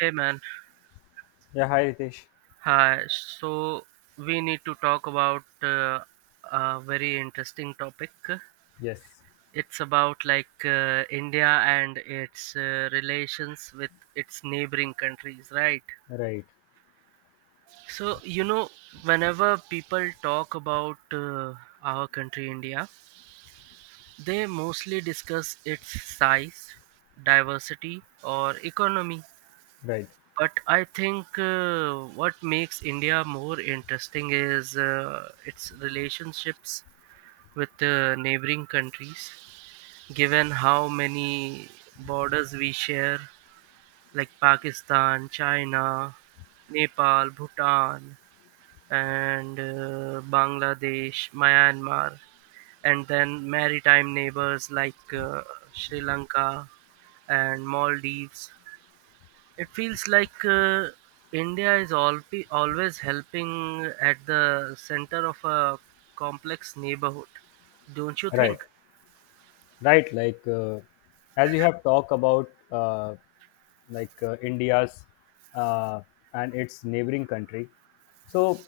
Hey man, Yeah, hi Ritesh. hi. So we need to talk about a very interesting topic. Yes, It's about India and its relations with its neighboring countries, right? right, So you know, whenever people talk about our country India, they mostly discuss its size, diversity, or economy. right, But I think what makes India more interesting is its relationships with the neighboring countries, given how many borders we share, like Pakistan, China, Nepal, Bhutan, and Bangladesh, Myanmar, and then maritime neighbors Sri Lanka and Maldives. It feels India is al- always helping at the center of a complex neighborhood, don't you right, think? right. Like as you have talked about, like India's uh, and its neighboring country. So,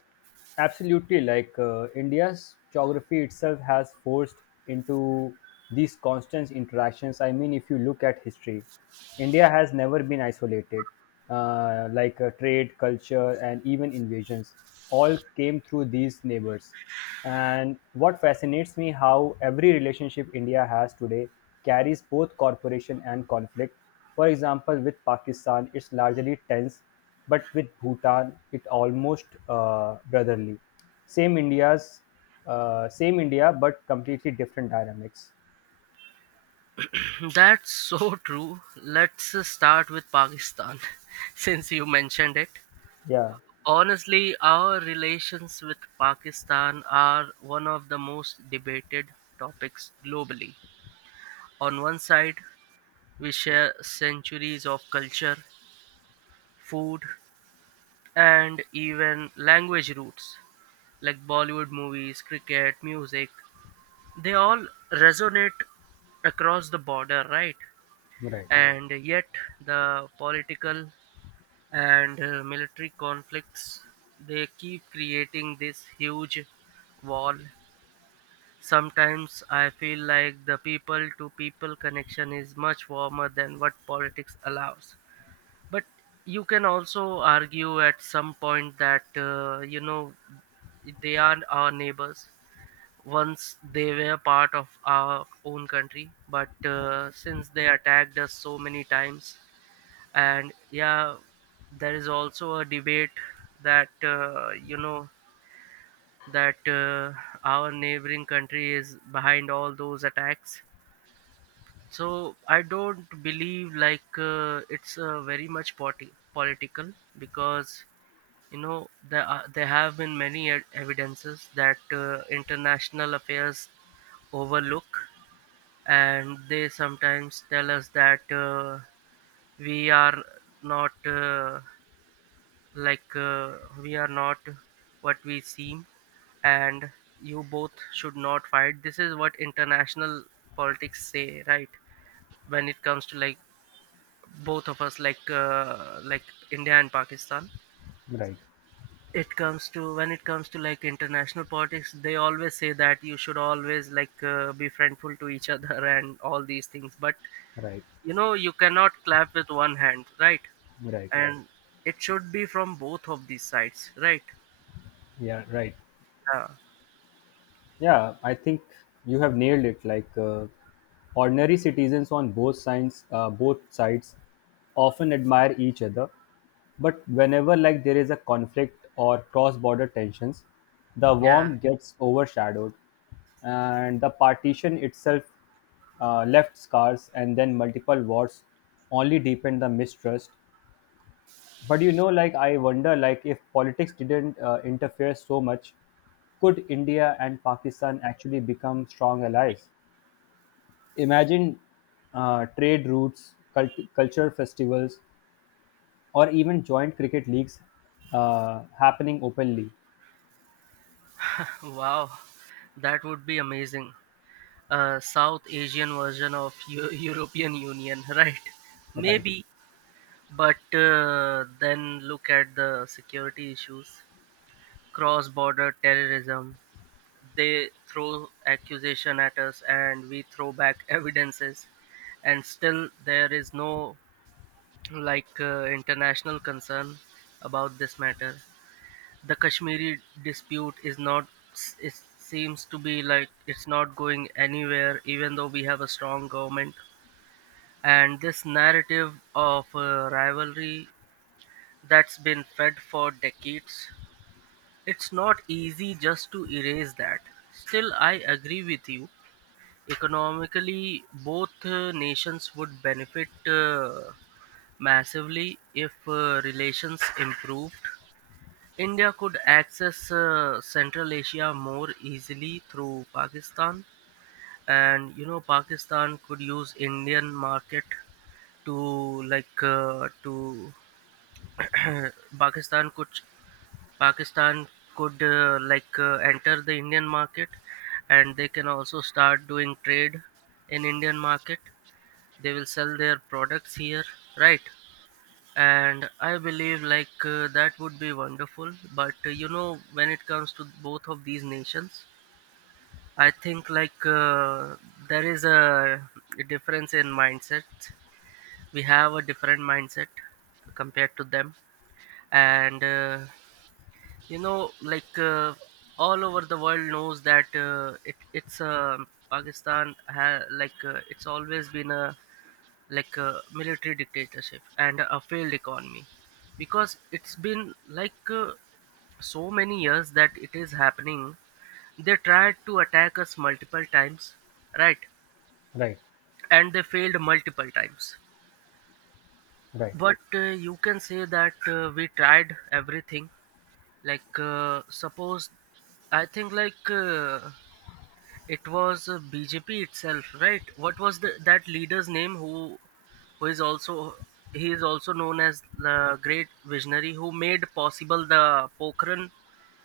absolutely, like India's geography itself has forced into these constant interactions. I mean, if you look at history, India has never been isolated, like trade, culture, and even invasions. All came through these neighbors. And what fascinates me how every relationship India has today carries both cooperation and conflict. For example, with Pakistan, it's largely tense, but with Bhutan, it almost brotherly. Same India's, Same India, but completely different dynamics. That's so true. Let's start with Pakistan, since you mentioned it. Yeah, Honestly, our relations with Pakistan are one of the most debated topics globally. On one side, we share centuries of culture, food, and even language roots, like Bollywood movies, cricket, music, they all resonate across the border, right? right, And yet, the political and military conflicts, they keep creating this huge wall. Sometimes I feel like the people to people connection is much warmer than what politics allows. But you can also argue at some point that, you know, they are our neighbors. Once they were part of our own country, but since they attacked us so many times, and yeah, there is also a debate that you know, that our neighboring country is behind all those attacks. So I don't believe it's very much political, because you know there have been many evidences that international affairs overlook, and they sometimes tell us that we are not we are not what we seem. And you both should not fight. This is what international politics say, right? When it comes to like both of us like India and Pakistan. right, It comes to, when it comes to like international politics, they always say that you should always be friendful to each other and all these things. But right, you know you cannot clap with one hand, right? right. Right. And it should be from both of these sides, right? Yeah, right. Yeah, Yeah, I think you have nailed it. Like ordinary citizens on both sides, often admire each other, but whenever like there is a conflict or cross-border tensions, the yeah. warmth gets overshadowed, and the partition itself left scars, and then multiple wars only deepen the mistrust. But you know, like, I wonder, like, if politics didn't interfere so much, could India and Pakistan actually become strong allies? Imagine trade routes, culture festivals, or even joint cricket leagues happening openly. Wow, that would be amazing, a south Asian version of European Union, right? Right, Maybe. But then look at the security issues, cross border terrorism. They throw accusation at us and we throw back evidences, and still there is no international concern about this matter. The Kashmiri dispute is not, it seems to be like it's not going anywhere, even though we have a strong government. And this narrative of rivalry that's been fed for decades, it's not easy just to erase that. Still, I agree with you. Economically, both nations would benefit. Massively, if relations improved, India could access Central Asia more easily through Pakistan, and you know Pakistan could use Indian market to Pakistan could Pakistan could enter the Indian market, and they can also start doing trade in Indian market. They will sell their products here, right? And I believe that would be wonderful. But you know, when it comes to both of these nations, I think there is a difference in mindset. We have a different mindset compared to them. And you know all over the world knows that it's pakistan ha- like it's always been a like a military dictatorship and a failed economy, because it's been so many years that it is happening. They tried to attack us multiple times, right? right, And they failed multiple times. right. But you can say that we tried everything. Like suppose I think like It was BJP itself, right? What was the that leader's name who is also, he is also known as the great visionary who made possible the Pokhran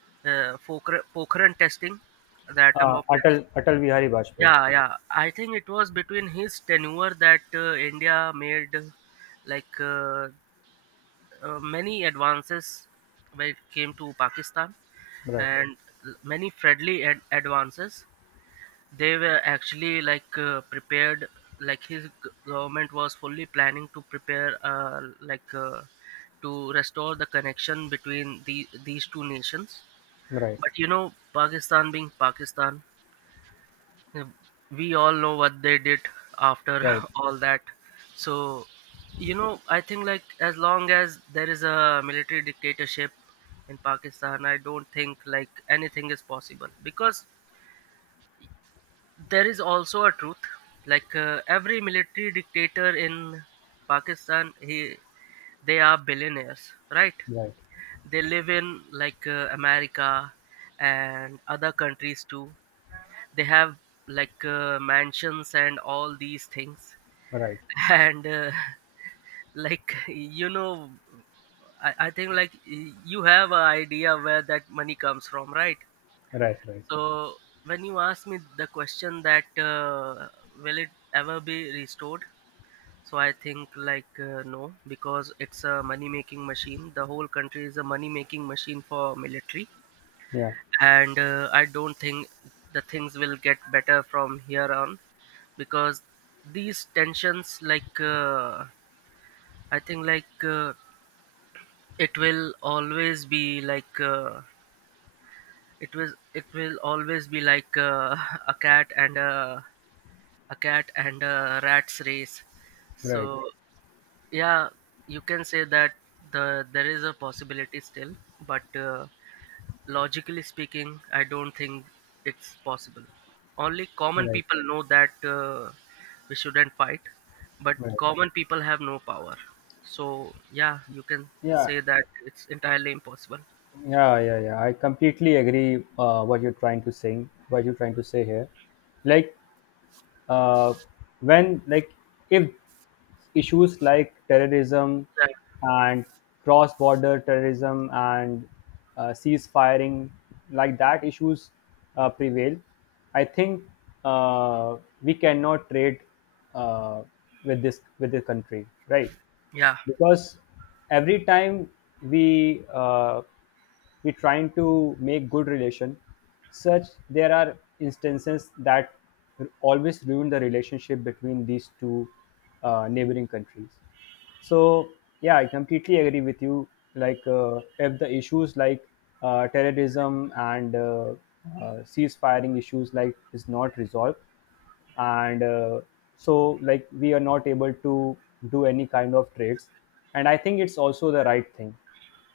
Pokhran testing, the uh, atom of atal test. atal Bihari Vajpayee. Yeah, yeah. I think it was between his tenure that India made like uh, many advances when it came to Pakistan. Right, And many friendly advances. They were actually prepared, like his government was fully planning to prepare to restore the connection between these two nations. right, But you know, Pakistan being Pakistan, uh, we all know what they did after right, all that. So you know, I think like as long as there is a military dictatorship in Pakistan, I don't think like anything is possible, because there is also a truth, every military dictator in Pakistan, he they are billionaires, right? right, They live in America and other countries too. They have mansions and all these things, right, and like you know, I think like you have an idea where that money comes from, right? right, right, So when you asked me the question that will it ever be restored, so I think no, because it's a money making machine. The whole country is a money making machine for military, yeah, and I don't think the things will get better from here on, because these tensions, I think, it will always be like. It will always be a cat and a a cat and a rat's race. So right, yeah, you can say that there is a possibility still, but logically speaking, I don't think it's possible. Only common right, people know that we shouldn't fight, but right. common people have no power. So yeah, you can Yeah. say that it's entirely impossible. Yeah, yeah, yeah. I completely agree what you're trying to say here. Like uh, when, like, if issues like terrorism Yeah. and cross-border terrorism and cease-firing, like that issues prevail, I think uh, we cannot trade uh, with the country, right? Yeah, Because every time we uh, we trying to make good relation, such there are instances that always ruin the relationship between these two neighboring countries. So, yeah, I completely agree with you. Like if the issues like terrorism and cease-firing issues, like, is not resolved, and so, like, we are not able to do any kind of trades. And I think it's also the right thing,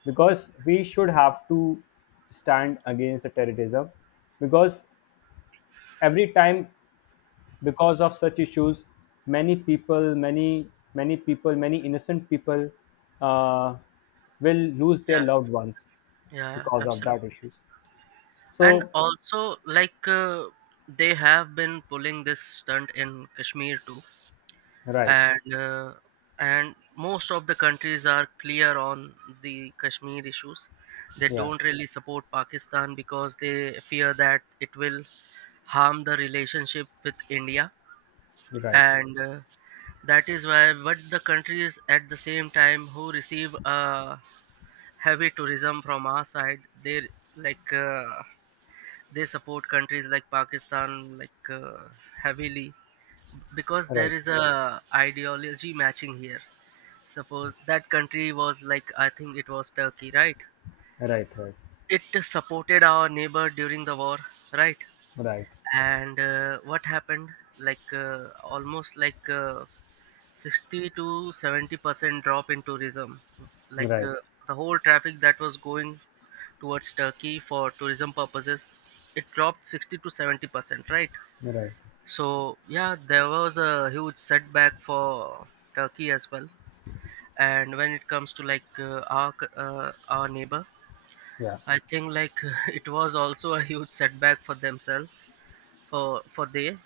because we should have to stand against the terrorism, because every time, because of such issues, many people many many people many innocent people uh, will lose their yeah, loved ones yeah, because of absolutely. that issues, And so. also they have been pulling this stunt in Kashmir too. Right. And and most of the countries are clear on the Kashmir issues. They Yeah, don't really support Pakistan because they fear that it will harm the relationship with India. right, And that is why. But the countries at the same time who receive heavy tourism from our side, they like uh, they support countries like Pakistan heavily, because right, there right, is a ideology matching here. Suppose that country was like, I think it was Turkey, right? right, It supported our neighbor during the war, right? right, And what happened? Almost 60 to 70% drop in tourism. right, Like right, uh, the whole traffic that was going towards Turkey for tourism purposes, it dropped 60 to 70%, right? right, So yeah, there was a huge setback for Turkey as well. And when it comes to our neighbor, yeah, I think like it was also a huge setback for themselves, for for they,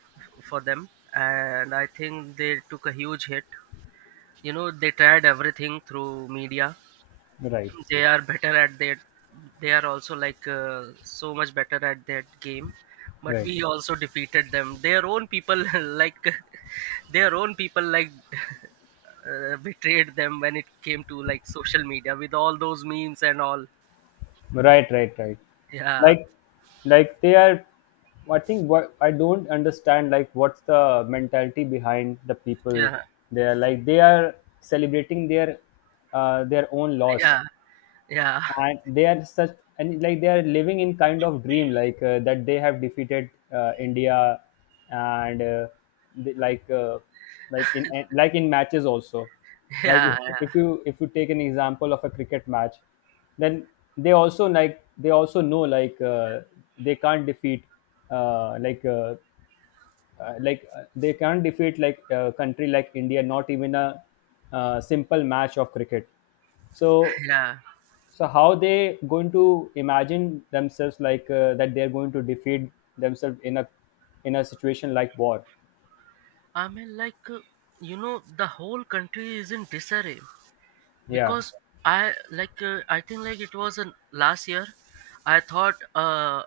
for them. And I think they took a huge hit. You know, they tried everything through media. right, They are better at that. They are also so much better at that game. But right. we also defeated them, their own people, like their own people betrayed them when it came to like social media with all those memes and all. Right, right, right. Yeah. Like, like, they are. I think what I don't understand, like, what's the mentality behind the people Yeah, there? Like, they are celebrating their own loss, yeah, yeah. and they are such, and like they are living in kind of dream, like that they have defeated India. And they, like like in matches also. Like, if, Yeah, yeah, if you if you take an example of a cricket match, then they also, like, they also know, like, they can't defeat uh, like uh, like a country like India, not even a simple match of cricket. so yeah. so how they going to imagine themselves, like that they're going to defeat themselves in a situation like war? I mean you know, the whole country is in disarray, Yeah, because I think like it was last year, I thought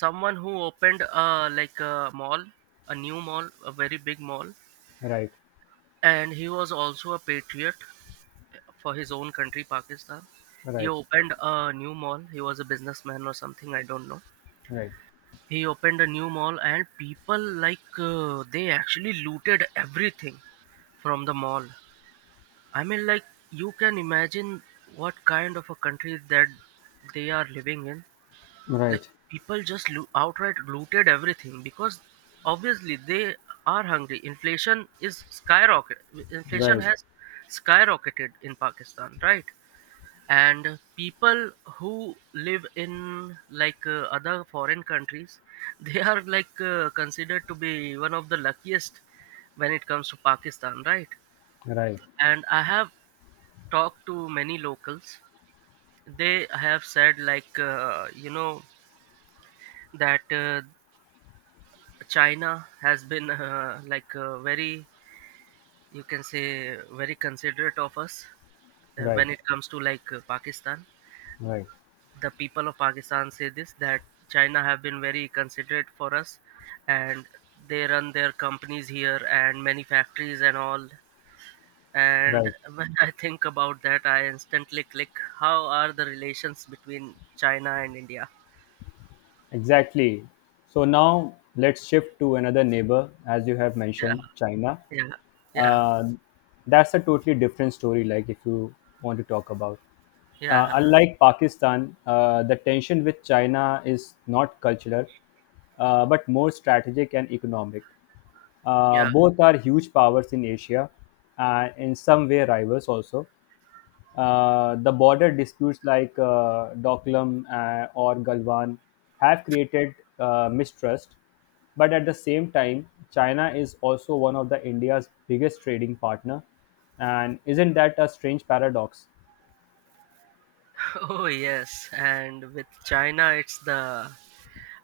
someone who opened like a mall, a very big mall. right, And he was also a patriot for his own country, Pakistan. right, He right, opened a new mall, he was a businessman or something, I don't know. right, He opened a new mall and people they actually looted everything from the mall. I mean, like, you can imagine what kind of a country that they are living in. Like, right, people just outright looted everything, because obviously they are hungry. Inflation is skyrocket. Inflation right, has skyrocketed in Pakistan, right? And people who live in other foreign countries, they are considered to be one of the luckiest when it comes to Pakistan, right? right, And I have talked to many locals, they have said you know that China has been very, you can say very considerate of us right, when it comes to Pakistan. right, The people of Pakistan say this that China have been very considerate for us, and they run their companies here and many factories and all. And right. when I think about that, I instantly click. How are the relations between China and India? Exactly. So now let's shift to another neighbor, as you have Yeah, mentioned, China. yeah, yeah, Uh, that's a totally different story, like if you want to talk about. Uh, yeah, unlike Pakistan, the tension with China is not cultural, but more strategic and economic. Uh, yeah. both are huge powers in Asia, and in some way rivals also. The border disputes, like Doklam or Galwan, have created mistrust, but at the same time, China is also one of the India's biggest trading partner. And isn't that a strange paradox? Oh yes, and with China, it's the,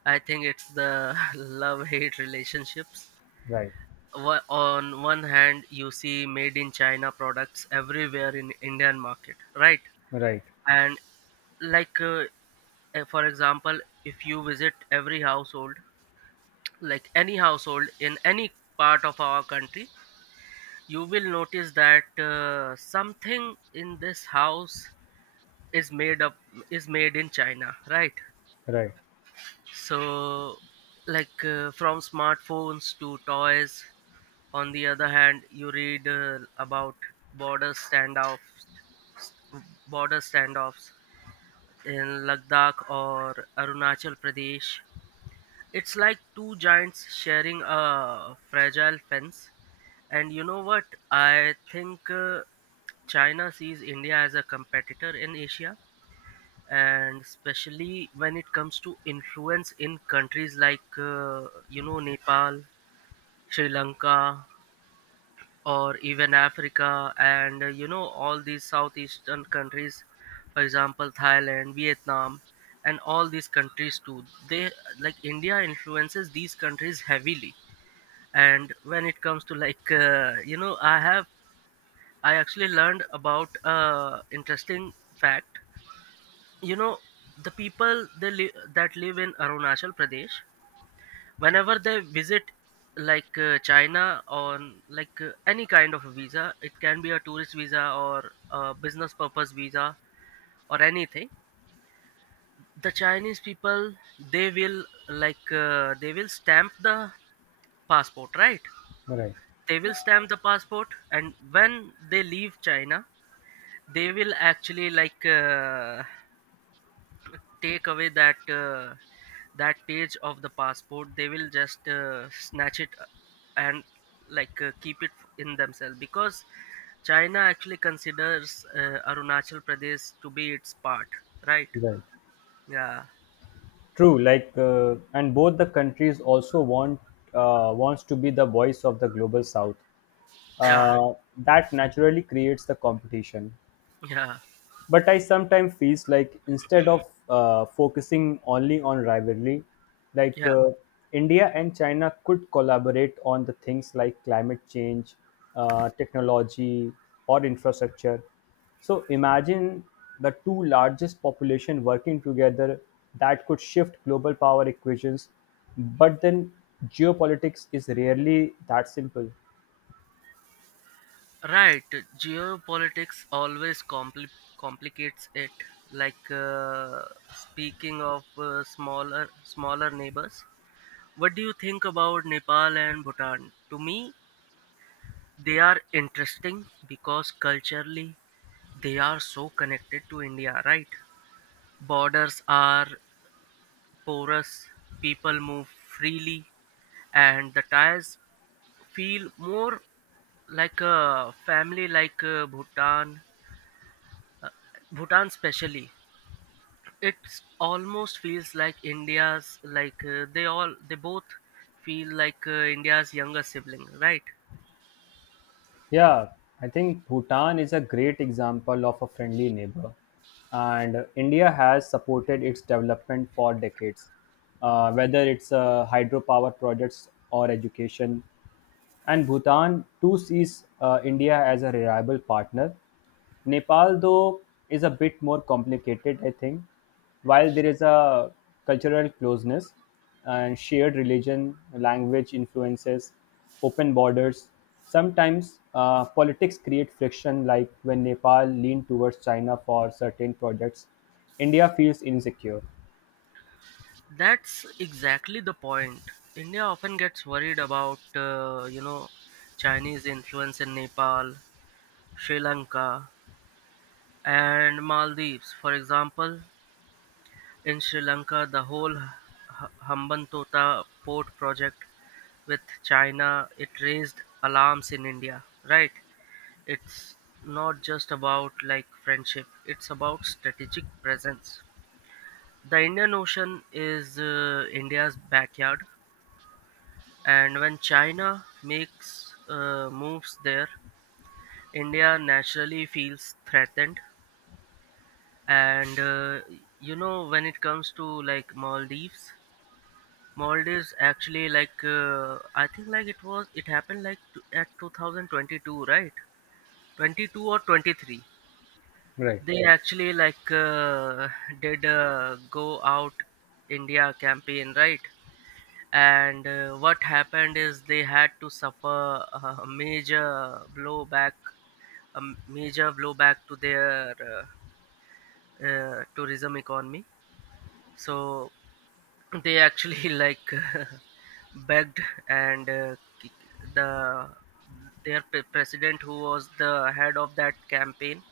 I think it's the love-hate relationships. Right, On one hand, you see made in China products everywhere in Indian market, right? right, And like uh, for example, if you visit every household, like any household in any part of our country, you will notice that something in this house is made up is made in China, right? right, So from smartphones to toys. On the other hand, you read about border standoffs, border standoffs in Ladakh or Arunachal Pradesh. It's like two giants sharing a fragile fence. And you know what, I think China sees India as a competitor in Asia, and especially when it comes to influence in countries like you know, Nepal, Sri Lanka, or even Africa, and you know, all these southeastern countries, for example Thailand, Vietnam, and all these countries too. They, like, India influences these countries heavily. And when it comes to you know, I actually learned about interesting fact, you know, the people that live in Arunachal Pradesh, whenever they visit China on any kind of a visa, it can be a tourist visa or a business purpose visa or anything, the Chinese people, they will they will stamp the passport, right? right, They will stamp the passport, and when they leave China, they will actually take away that page of the passport. They will just snatch it and keep it in themselves, because China actually considers Arunachal Pradesh to be its part, right? right. Yeah, True. Like, and both the countries also wants to be the voice of the global South. yeah, That naturally creates the competition. yeah, But I sometimes feels like, instead of focusing only on rivalry, like yeah, India and China could collaborate on the things like climate change, technology, or infrastructure. So imagine the two largest population working together, that could shift global power equations. But then geopolitics is rarely that simple. right. Geopolitics always complicates it. like uh, speaking of smaller neighbors, what do you think about Nepal and Bhutan? To me, they are interesting because culturally they are so connected to India, right? Borders are porous, people move freely, and the ties feel more like a family. Bhutan. Bhutan especially. It almost feels like India's like they all they both feel like India's younger sibling, right? Yeah, I think Bhutan is a great example of a friendly neighbor, and India has supported its development for decades, whether it's hydropower projects or education. And Bhutan too sees India as a reliable partner. Nepal, though, is a bit more complicated, I think. While there is a cultural closeness and shared religion, language influences, open borders, sometimes politics create friction, like when Nepal leaned towards China for certain projects, India feels insecure. That's exactly the point. India often gets worried about, you know, Chinese influence in Nepal, Sri Lanka, and Maldives. For example, in Sri Lanka, the whole Hambantota port project with China, it raised alarms in India, right? It's not just about like friendship, it's about strategic presence. The Indian Ocean is India's backyard. And when China makes moves there, India naturally feels threatened. And you know, when it comes to like Maldives, Maldives actually I think it happened like at 2022, right? 22 or 23. Right, They Yeah. Actually, did go out India campaign, right? And what happened is they had to suffer a major blowback, a major blowback to their tourism economy. So they actually begged, and the their president, who was the head of that campaign,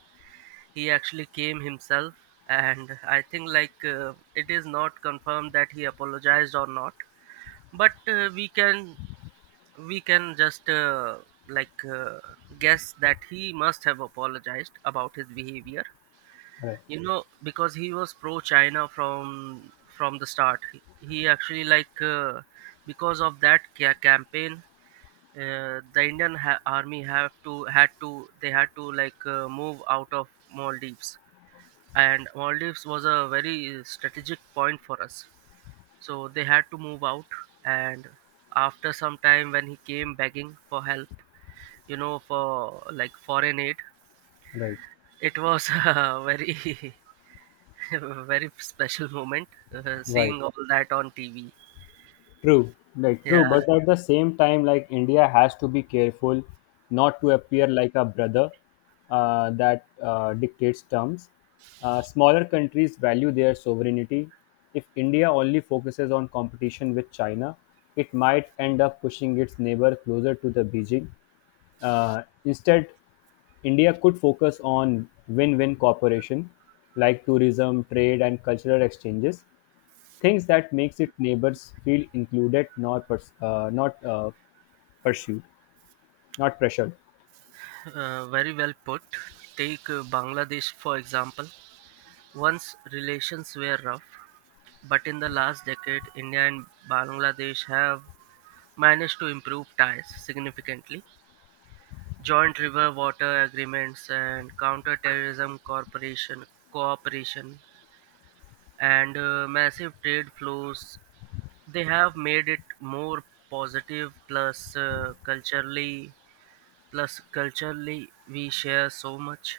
he actually came himself. And I think it is not confirmed that he apologized or not, but we can just like uh, guess that he must have apologized about his behavior, right, you know, because he was pro China from the start. He actually because of that campaign, the Indian army have to had to, they had to move out of Maldives, and Maldives was a very strategic point for us, so they had to move out. And after some time, when he came begging for help, you know, for like foreign aid, right, it was a very very special moment, right. seeing all that on TV. True, like true, Yeah. but at the same time, like India has to be careful not to appear like a brother that dictates terms. Smaller countries value their sovereignty. If India only focuses on competition with China, it might end up pushing its neighbor closer to the Beijing. Instead, India could focus on win-win cooperation like tourism, trade, and cultural exchanges, things that makes its neighbors feel included, not pers- not pursued not pressured. Very well put. Take Bangladesh for example. Once relations were rough, but in the last decade India and Bangladesh have managed to improve ties significantly. Joint river water agreements, and counter-terrorism corporation cooperation, and massive trade flows, they have made it more positive. Plus culturally plus culturally, we share so much,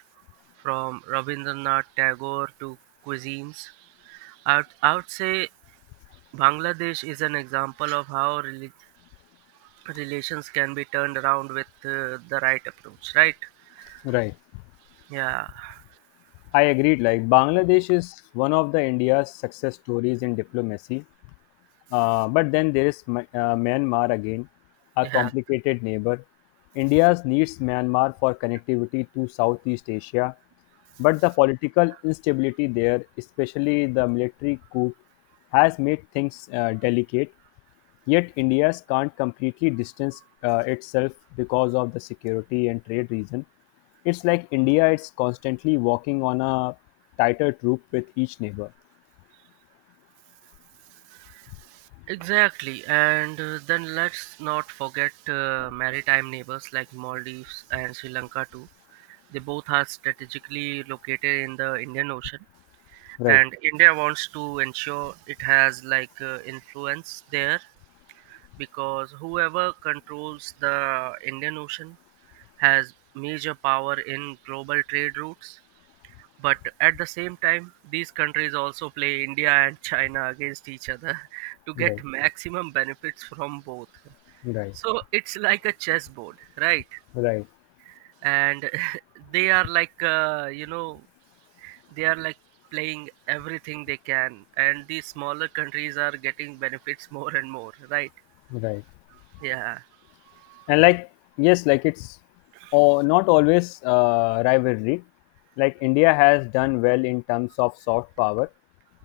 from Rabindranath Tagore to cuisines. I would say Bangladesh is an example of how relations can be turned around with the right approach, right? Right. Yeah, I agreed, like Bangladesh is one of the India's success stories in diplomacy. But then there is Myanmar again, a yeah, complicated neighbor. India needs Myanmar for connectivity to Southeast Asia, but the political instability there, especially the military coup, has made things delicate. Yet India can't completely distance itself because of the security and trade reason. It's like India is constantly walking on a tighter troop with each neighbor. exactly. And then let's not forget maritime neighbors like Maldives and Sri Lanka too. They both are strategically located in the Indian Ocean, Right, and India wants to ensure it has influence there, because whoever controls the Indian Ocean has major power in global trade routes. But at the same time, these countries also play India and China against each other to get right, maximum benefits from both. right, So it's like a chessboard, right? right. And they are like uh, you know they are like playing everything they can, and the smaller countries are getting benefits more and more, right? Right. Yeah, And like, yes, like it's not always rivalry. Like India has done well in terms of soft power,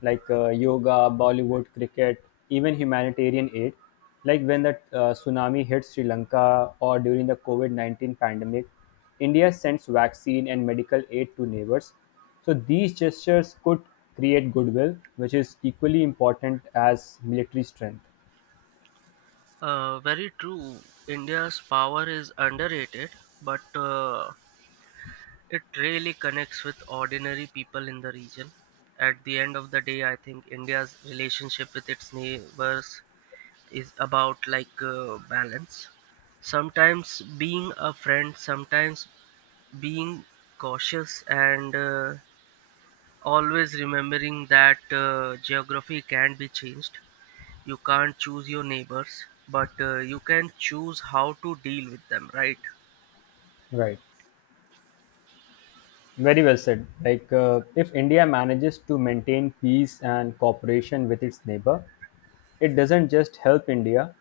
like yoga, Bollywood, cricket, even humanitarian aid. Like when the tsunami hit Sri Lanka or during the COVID COVID-19 pandemic, India sends vaccine and medical aid to neighbors. So these gestures could create goodwill, which is equally important as military strength. Very true. India's power is underrated, but it really connects with ordinary people in the region. At the end of the day, I think India's relationship with its neighbors is about balance. Sometimes being a friend, sometimes being cautious, and always remembering that geography can be changed. You can't choose your neighbors, but you can choose how to deal with them, right? Right. Very well said. Like, if India manages to maintain peace and cooperation with its neighbor, it doesn't just help India,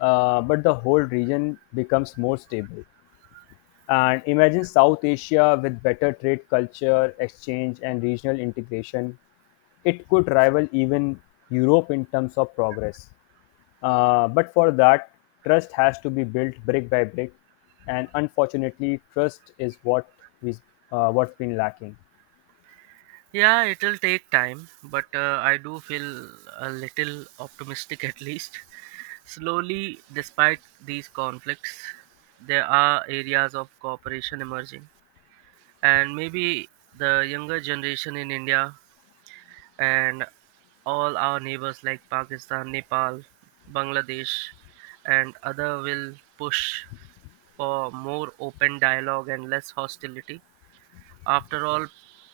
but the whole region becomes more stable. And imagine South Asia with better trade culture, exchange, and regional integration. It could rival even Europe in terms of progress. But for that, trust has to be built brick by brick, and unfortunately, trust is we what's been lacking. Yeah, it'll take time, but I do feel a little optimistic at least. Slowly, despite these conflicts, there are areas of cooperation emerging, and maybe the younger generation in India and all our neighbors like Pakistan, Nepal, Bangladesh, and other will push for more open dialogue and less hostility. After all,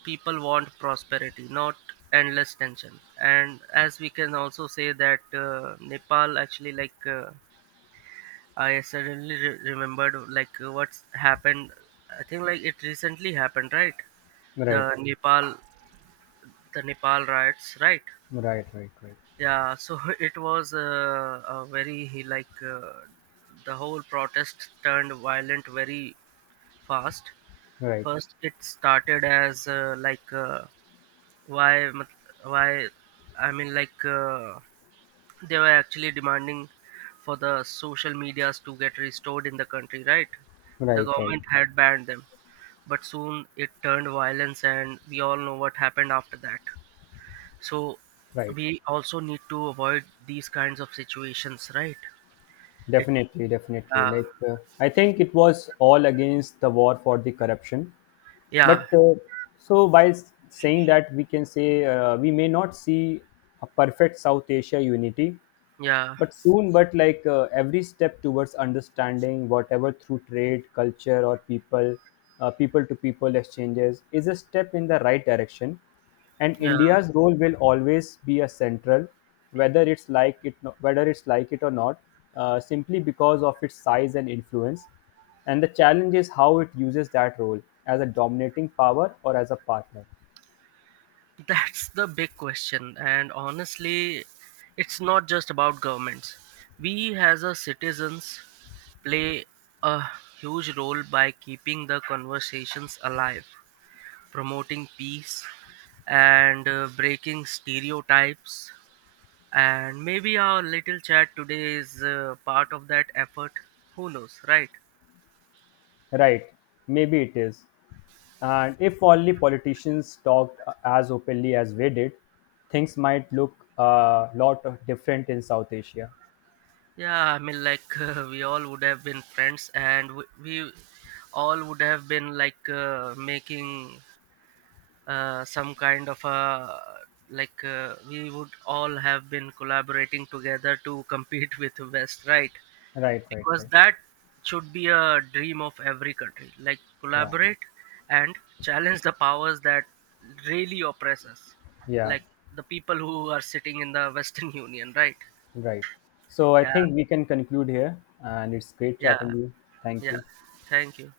people want prosperity, not endless tension. And as we can also say that Nepal actually I remembered what's happened. I think like it recently happened, right? Right, The Nepal, the Nepal riots, right? right, right, right, Yeah, so it was a very he like the whole protest turned violent very fast. right, First it started as like why mat- why I mean they were actually demanding for the social medias to get restored in the country, right? The right, right, government had banned them, but soon it turned violence, and we all know what happened after that. So right. we also need to avoid these kinds of situations, right? it Definitely, definitely. uh, Like, I think it was all against the war for the corruption. yeah. But so by saying that, we can say we may not see a perfect South Asia unity, Yeah. but like every step towards understanding, whatever through trade culture or people, people to people exchanges, is a step in the right direction. And yeah India's role will always be a central, whether it's like it or not, simply because of its size and influence. And the challenge is how it uses that role, as a dominating power or as a partner. that's the big question, and honestly, it's not just about governments, we as a citizens play a huge role by keeping the conversations alive, promoting peace, and breaking stereotypes. And maybe our little chat today is part of that effort. Who knows, right? Right, maybe it is. And if only politicians talked as openly as we did, things might look a lot of different in South Asia. Yeah, I mean, like, we all would have been friends, and we all would have been, like, making some kind of a. Like, we would all have been collaborating together to compete with West, right? Right, right, Because right. that should be a dream of every country, like Yeah, collaborate and challenge the powers that really oppress us, yeah, like the people who are sitting in the Western union, right? right. So I Yeah. think we can conclude here, and it's great Yeah. chatting you. Thank Yeah, you. thank you.